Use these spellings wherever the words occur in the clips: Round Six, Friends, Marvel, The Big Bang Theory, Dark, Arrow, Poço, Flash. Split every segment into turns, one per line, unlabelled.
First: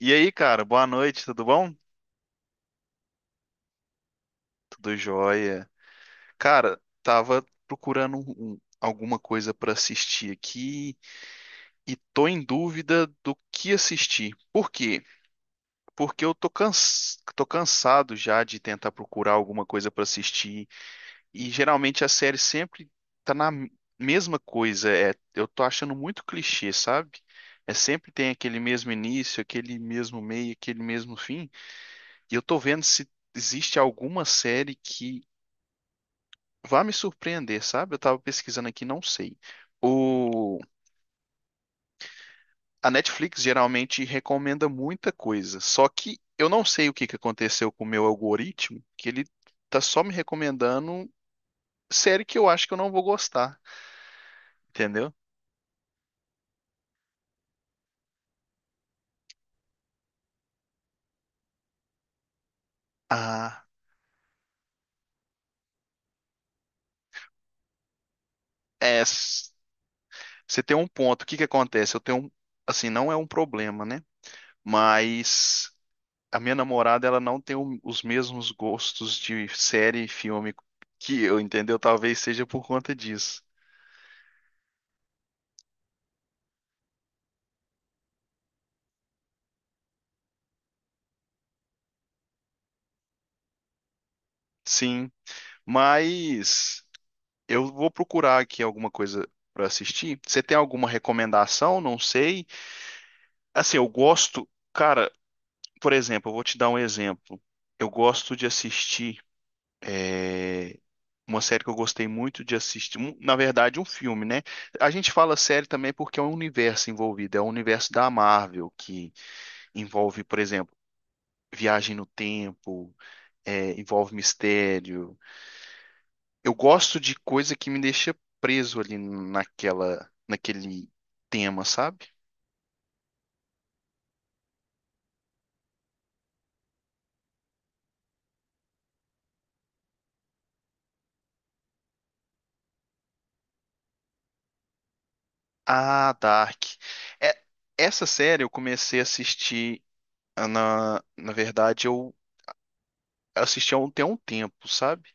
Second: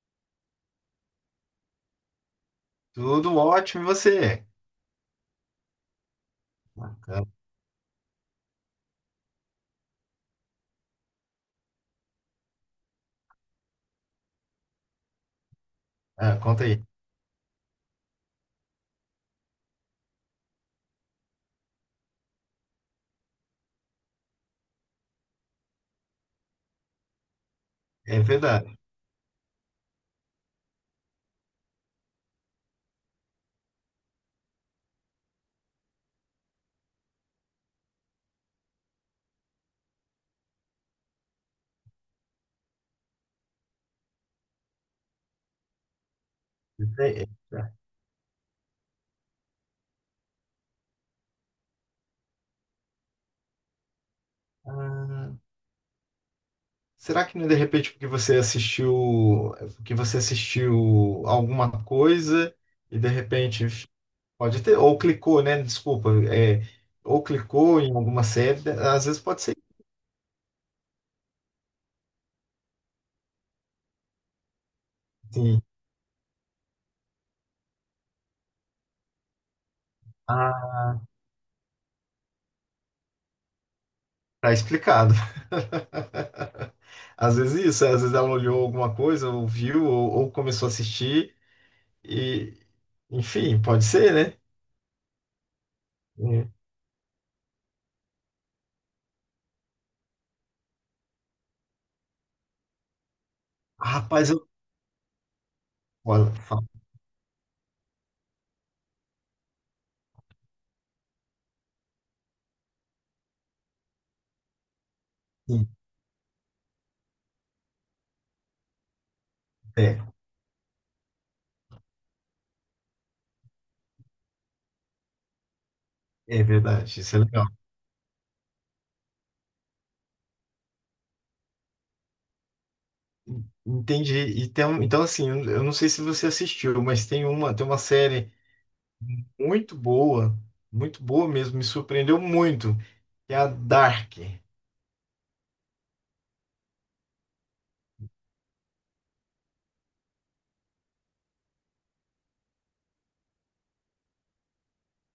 E aí, cara, boa noite, tudo bom?
Tudo ótimo, e você?
Tudo jóia. Cara,
Bacana.
tava procurando alguma coisa pra assistir aqui e tô em dúvida do que assistir. Por quê? Porque eu
Ah, conta aí.
tô cansado já de tentar procurar alguma coisa pra assistir, e geralmente a série sempre tá na mesma coisa. É, eu tô achando muito clichê, sabe? É sempre
É
tem aquele
verdade.
mesmo início, aquele mesmo meio, aquele mesmo fim. E eu tô vendo se existe alguma série que vai me surpreender, sabe? Eu tava pesquisando aqui, não sei. O... A Netflix geralmente recomenda muita coisa, só que eu não sei o que que
É- é-
aconteceu com o meu algoritmo, que ele tá só me recomendando série que eu acho que eu não vou gostar, entendeu?
Ah, será que não é de repente porque você assistiu alguma coisa e de
Ah,
repente pode ter, ou clicou, né? Desculpa, é, ou clicou em alguma série,
é.
às vezes pode ser
Você tem um ponto. O que que acontece? Eu tenho um. Assim, não é um problema, né?
sim.
Mas a minha namorada, ela não tem os mesmos gostos de série e filme
Ah,
que eu, entendeu? Talvez seja por conta disso.
tá explicado. Às vezes isso, às vezes ela olhou alguma coisa, ou viu, ou começou a assistir, e enfim, pode ser, né?
Sim,
É.
mas eu vou procurar aqui alguma coisa pra assistir. Você tem alguma recomendação? Não sei. Assim, eu
Rapaz,
gosto,
eu
cara, por exemplo,
olha,
eu vou te
fala
dar um exemplo. Eu gosto de assistir uma série que eu gostei muito de assistir, na verdade, um filme, né? A gente fala série
assim,
também porque é um universo envolvido, é o universo da Marvel que
é,
envolve, por exemplo, viagem no tempo, é, envolve mistério.
é
Eu gosto
verdade,
de
isso é legal.
coisa que me deixa preso ali naquele tema, sabe?
Entendi. E tem, então assim, eu não sei se você assistiu, mas tem uma série muito boa, muito boa mesmo, me surpreendeu muito, que é a Dark.
Ah, Dark. É, essa série eu comecei a assistir, ah, na verdade eu assisti tem um tempo, sabe?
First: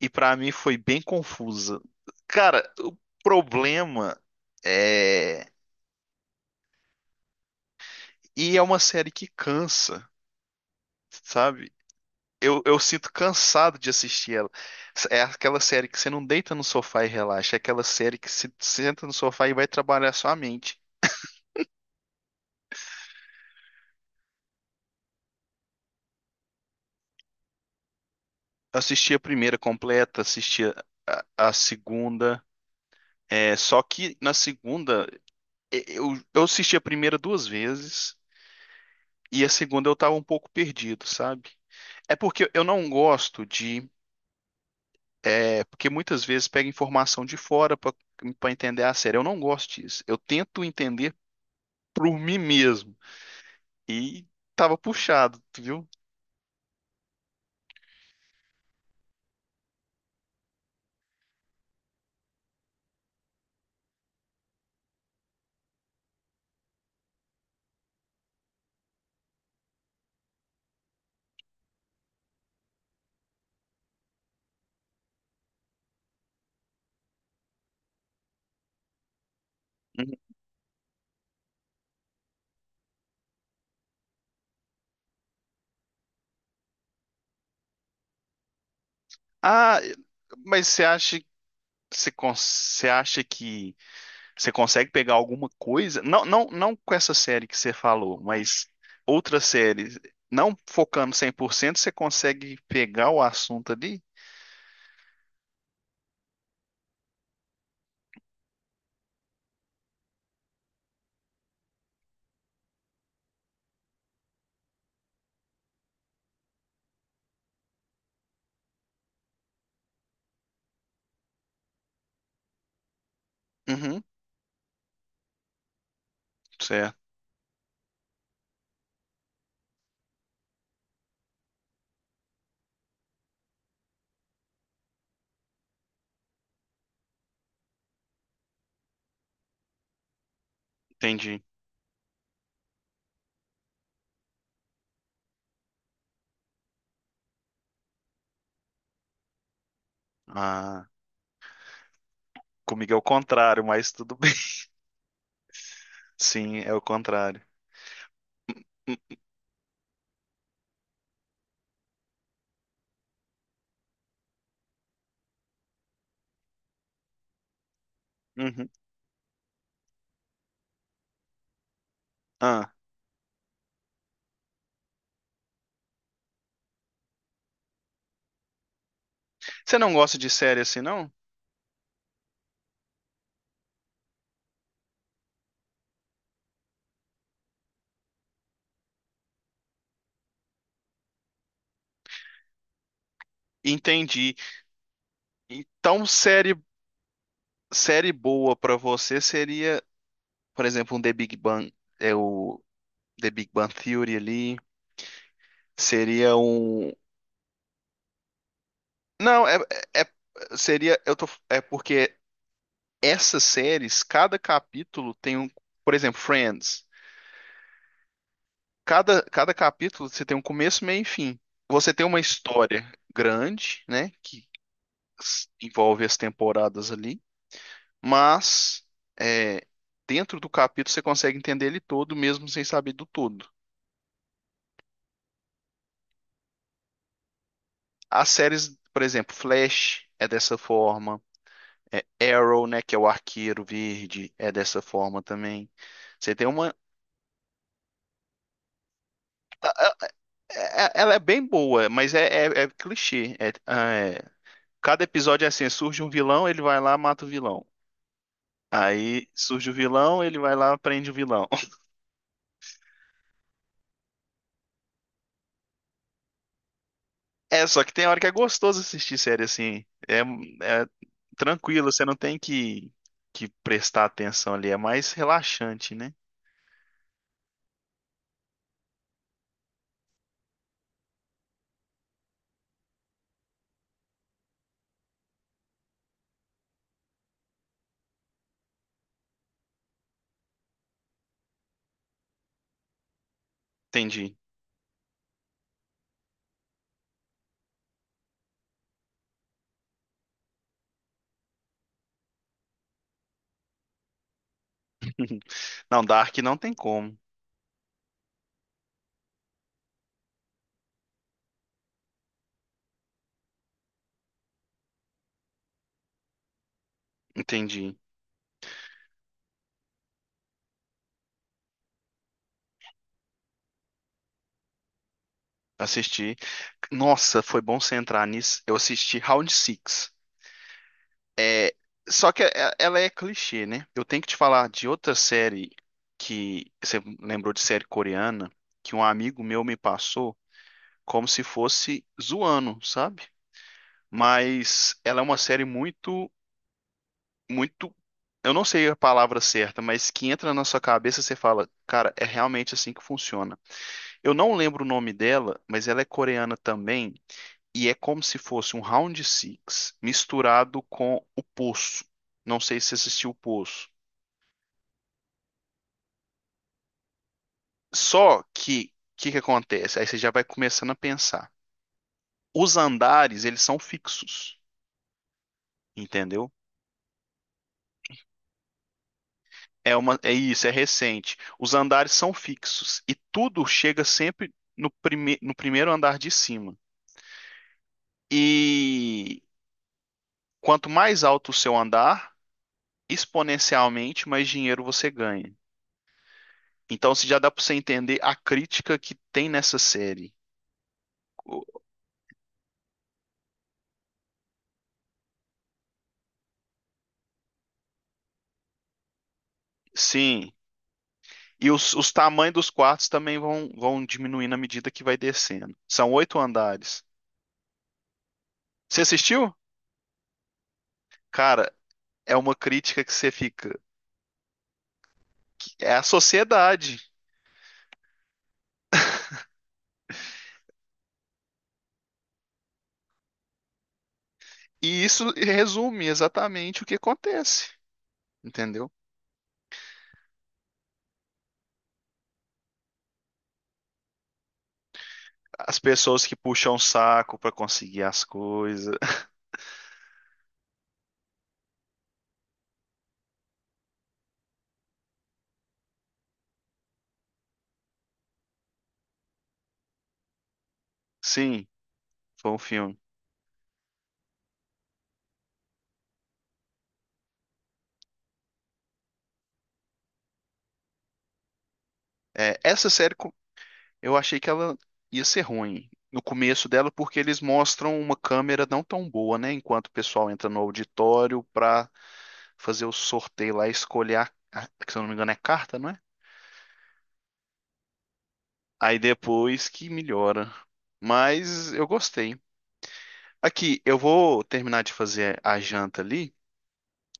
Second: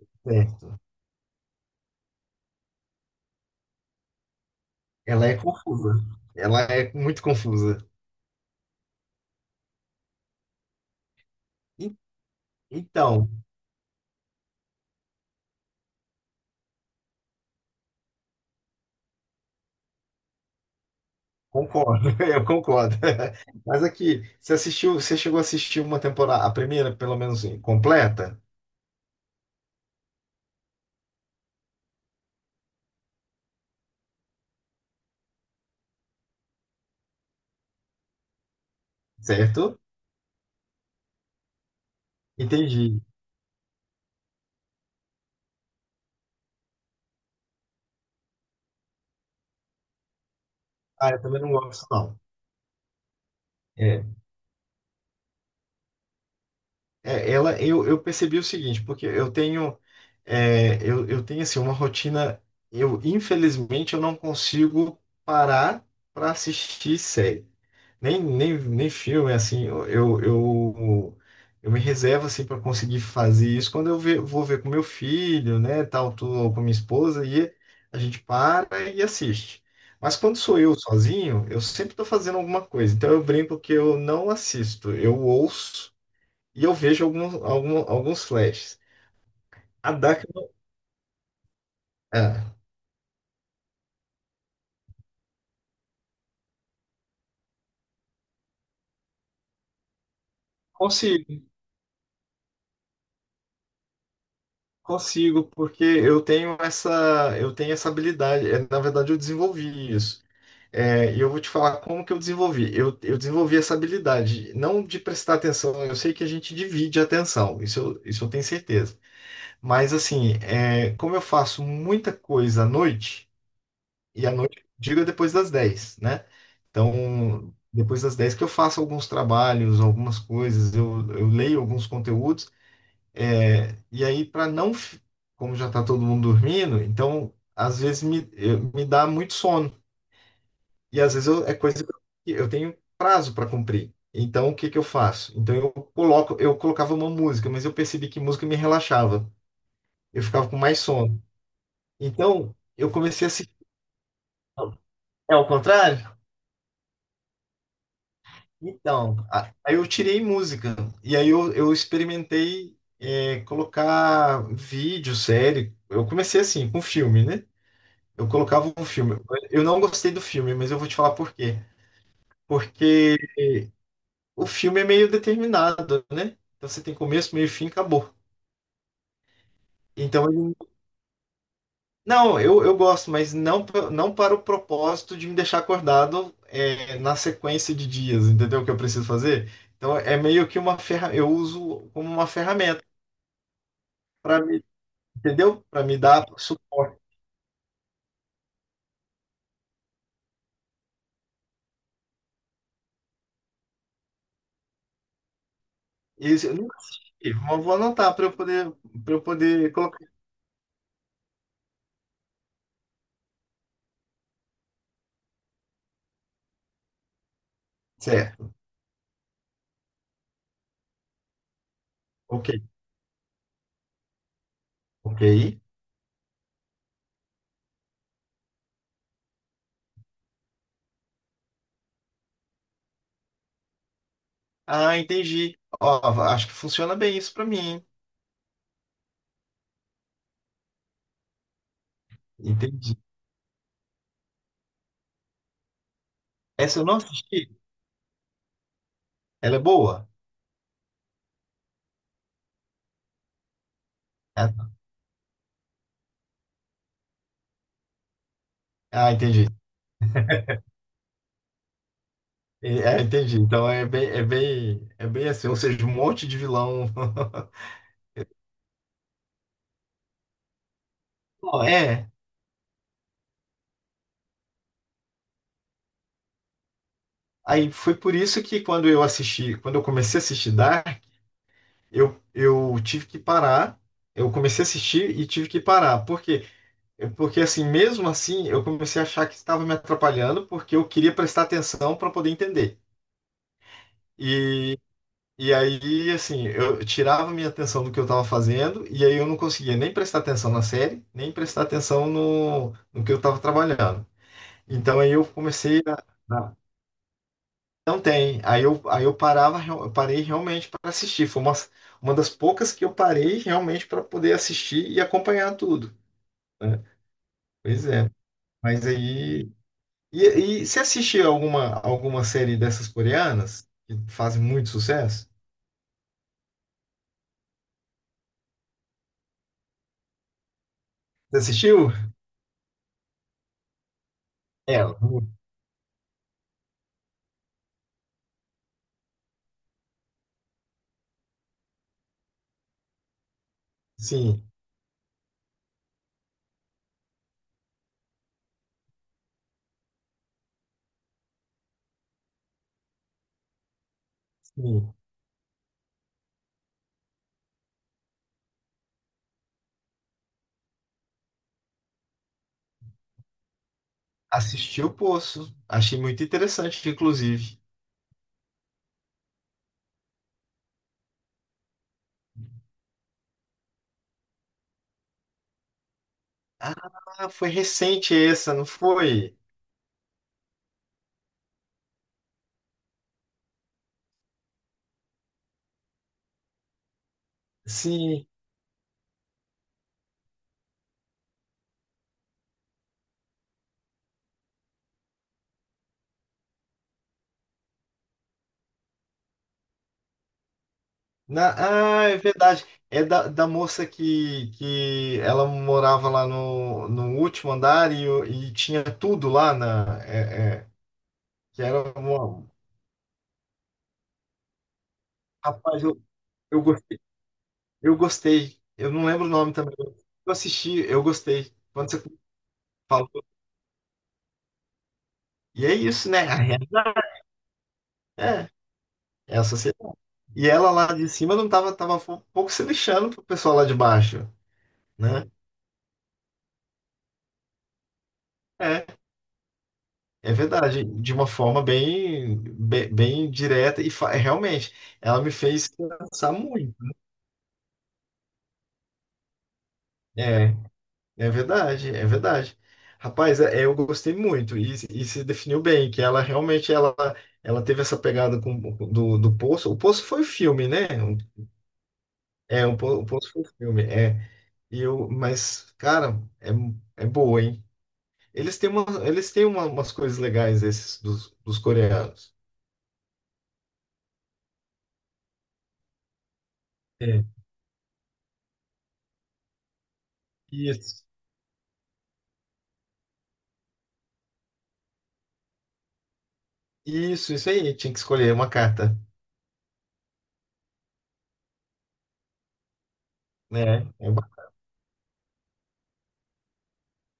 E pra mim foi
Certo.
bem confusa. Cara, o problema
Ela é
é
confusa. Ela é muito confusa.
e é uma série que cansa, sabe?
E-
Eu sinto
Então,
cansado de assistir ela. É aquela série que você não deita no sofá e relaxa. É aquela série que se senta no sofá e vai trabalhar sua mente.
concordo, eu concordo. Mas aqui, você assistiu, você chegou a assistir uma temporada, a primeira, pelo menos, assim, completa,
Eu assisti a primeira completa, assisti a segunda. É, só que na segunda, eu assisti a primeira duas vezes e a
certo?
segunda eu tava um pouco perdido, sabe? É porque eu não
Entendi.
gosto de. É porque muitas vezes pega informação de fora pra entender a série. Eu não gosto disso. Eu tento
Ah,
entender
eu também não gosto,
por
não.
mim mesmo,
É,
e tava puxado, tu viu?
É, ela, eu percebi o seguinte, porque eu tenho, é, eu tenho assim, uma rotina, eu infelizmente eu não consigo parar para assistir série, nem, nem, nem filme, assim, eu me reservo assim para conseguir fazer isso quando eu vou ver com meu filho, né, tal, tô, ou com minha esposa, e a gente para e assiste.
Uhum.
Mas quando sou eu sozinho, eu sempre estou fazendo alguma coisa, então eu brinco que eu não assisto, eu ouço, e eu vejo alguns, alguns flashes.
Ah,
A DAC não.
mas você acha,
é,
você acha que você consegue pegar alguma coisa? Não, não, não com essa série que você falou, mas outras séries, não focando cem
consigo,
por cento, você consegue pegar o assunto ali?
consigo, porque eu tenho essa habilidade. É, na verdade, eu desenvolvi isso. É, e eu vou te falar como que eu desenvolvi. Eu desenvolvi essa habilidade, não de prestar atenção, eu sei que a gente divide a atenção, isso eu tenho certeza. Mas assim, é, como eu faço muita coisa à noite.
Uhum,
E à noite, diga depois das 10, né?
certo,
Então, depois das 10 que eu faço alguns trabalhos, algumas coisas, eu leio alguns conteúdos, é, e aí para não, como já está todo mundo dormindo, então às vezes me, me dá muito sono, e às vezes
entendi.
eu, é coisa que eu tenho prazo para cumprir. Então, o que que eu faço? Então, eu coloco, eu colocava uma música, mas eu percebi que música me relaxava, eu ficava com mais
Ah,
sono. Então, eu
comigo é o
comecei a assistir.
contrário, mas tudo bem.
É o contrário?
Sim, é o contrário.
Então, aí eu tirei música. E aí eu experimentei é, colocar vídeo, série. Eu comecei assim, com filme, né? Eu
Uhum.
colocava um filme. Eu não gostei do filme, mas eu vou te falar por quê.
Ah,
Porque o filme é meio determinado, né? Então você tem começo, meio e fim, acabou.
você não gosta
Então,
de série assim, não?
não, eu gosto, mas não, não para o propósito de me deixar acordado é, na sequência de dias, entendeu? O que eu preciso fazer? Então, é meio que uma ferra... eu uso como uma ferramenta.
Entendi.
Pra me, entendeu? Para me
Então,
dar suporte.
série boa pra você seria, por exemplo, um The Big Bang, é o The Big Bang Theory ali,
E
seria
isso eu nunca
um.
assisti. Vou anotar para eu
Não, é,
poder colocar.
seria eu tô é porque essas séries, cada capítulo tem um, por exemplo, Friends.
Certo.
Cada capítulo você tem um começo, meio e fim. Você tem uma
Ok.
história grande, né, que
Ok.
envolve as temporadas ali, mas é, dentro do capítulo você consegue entender ele todo mesmo sem saber do todo.
Ah, entendi. Ó, acho que funciona bem isso para mim, hein?
As séries, por exemplo, Flash é dessa forma, é Arrow, né, que
Entendi.
é o arqueiro verde, é dessa forma também. Você tem uma,
Essa eu não assisti. Ela é boa?
ela é bem boa, mas é, é clichê. É- é-
Ah, tá.
cada episódio é assim, surge um vilão, ele vai lá, mata o vilão.
Ah,
Aí
entendi.
surge o vilão, ele vai lá, prende o vilão.
É, entendi. Então é bem, é bem, é bem assim, ou seja, um monte de vilão.
É, só que tem hora que é gostoso assistir série assim. É, é
Ó,
tranquilo, você
é.
não tem que, prestar atenção ali, é mais relaxante, né?
Aí foi por isso que quando eu assisti, quando eu comecei a assistir Dark, eu tive que parar, eu comecei a assistir e tive que parar. Por quê? Porque assim, mesmo assim, eu comecei a achar que estava me atrapalhando porque eu queria prestar atenção para poder entender.
Entendi.
E, e aí, assim, eu tirava minha atenção do que eu estava fazendo e aí eu não conseguia nem prestar atenção na série, nem prestar atenção no, no que eu estava trabalhando. Então aí eu comecei
Não, Dark
a,
não tem como.
Não tem. Aí eu parava, eu parei realmente para assistir. Foi uma das poucas que eu parei realmente para poder assistir e acompanhar tudo, né? Pois
Entendi.
é. Mas aí. E você assistiu alguma, alguma série dessas coreanas que fazem muito sucesso?
Assisti. Nossa, foi bom você entrar nisso. Eu assisti Round Six.
Você
É,
assistiu?
só que ela é clichê, né? Eu tenho que te falar
É,
de outra série que você lembrou de série coreana que um amigo meu me passou como se fosse zoando, sabe?
sim,
Mas ela é uma série muito, muito. Eu não sei a palavra certa, mas que entra na sua cabeça e você fala, cara, é realmente assim que funciona. Eu não lembro o
sim.
nome dela, mas ela é coreana também, e é como se fosse um round six misturado com o Poço. Não sei se assistiu o Poço.
Assisti o Poço. Achei muito interessante, inclusive.
Só que o que que acontece? Aí você já vai começando a pensar. Os andares, eles são fixos, entendeu?
Ah, foi recente essa, não foi?
É uma, é isso, é recente. Os andares são fixos e tudo chega sempre no primeiro andar de cima.
Sim,
E quanto mais alto o seu andar, exponencialmente mais dinheiro você ganha. Então, se já dá para você entender a crítica que tem nessa série. o-
Ah, é verdade. É da, da moça que ela morava lá no, no último andar e, e tinha tudo lá na.
Sim.
É, é, que
E os,
era
os
uma.
tamanhos dos quartos também vão diminuindo à medida que vai descendo.
Rapaz,
São oito
eu gostei.
andares.
Eu gostei. Eu
Você
não lembro o nome
assistiu?
também. Eu assisti, eu gostei.
Cara,
Quando você
é uma crítica
falou.
que você fica.
E é
É a
isso, né? A
sociedade.
realidade. É, é a sociedade. E ela lá de cima não tava, tava um pouco se lixando pro pessoal lá de baixo,
E
né?
isso resume exatamente o que acontece. Entendeu?
É. É verdade, de uma forma bem, bem, direta e realmente, ela me fez
As pessoas
pensar
que puxam
muito.
o saco pra conseguir as coisas.
É, é verdade, é verdade. Rapaz, eu gostei muito e se definiu bem que ela realmente ela, ela teve essa pegada com, do, do Poço. O Poço foi o filme, né?
Sim, foi um
É, o,
filme.
o Poço foi o filme. É, e eu, mas cara, é, é boa, hein? Eles têm uma, eles têm umas coisas legais esses dos, dos coreanos.
É, essa série, eu achei que ela ia ser ruim no começo dela, porque
É.
eles mostram uma câmera não tão boa, né? Enquanto o pessoal entra no
Isso.
auditório pra fazer o sorteio lá, escolher a, que se eu não me engano é carta, não é?
Isso aí. Tinha que escolher uma carta,
Aí depois que melhora. Mas eu gostei. Aqui,
né?
eu vou terminar de fazer a janta ali,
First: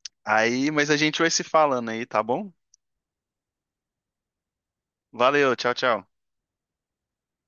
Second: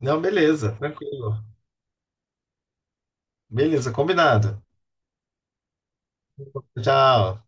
Não,
aí,
beleza,
mas a gente vai se
tranquilo.
falando aí, tá bom?
Beleza, combinado.
Valeu, tchau, tchau.
Tchau.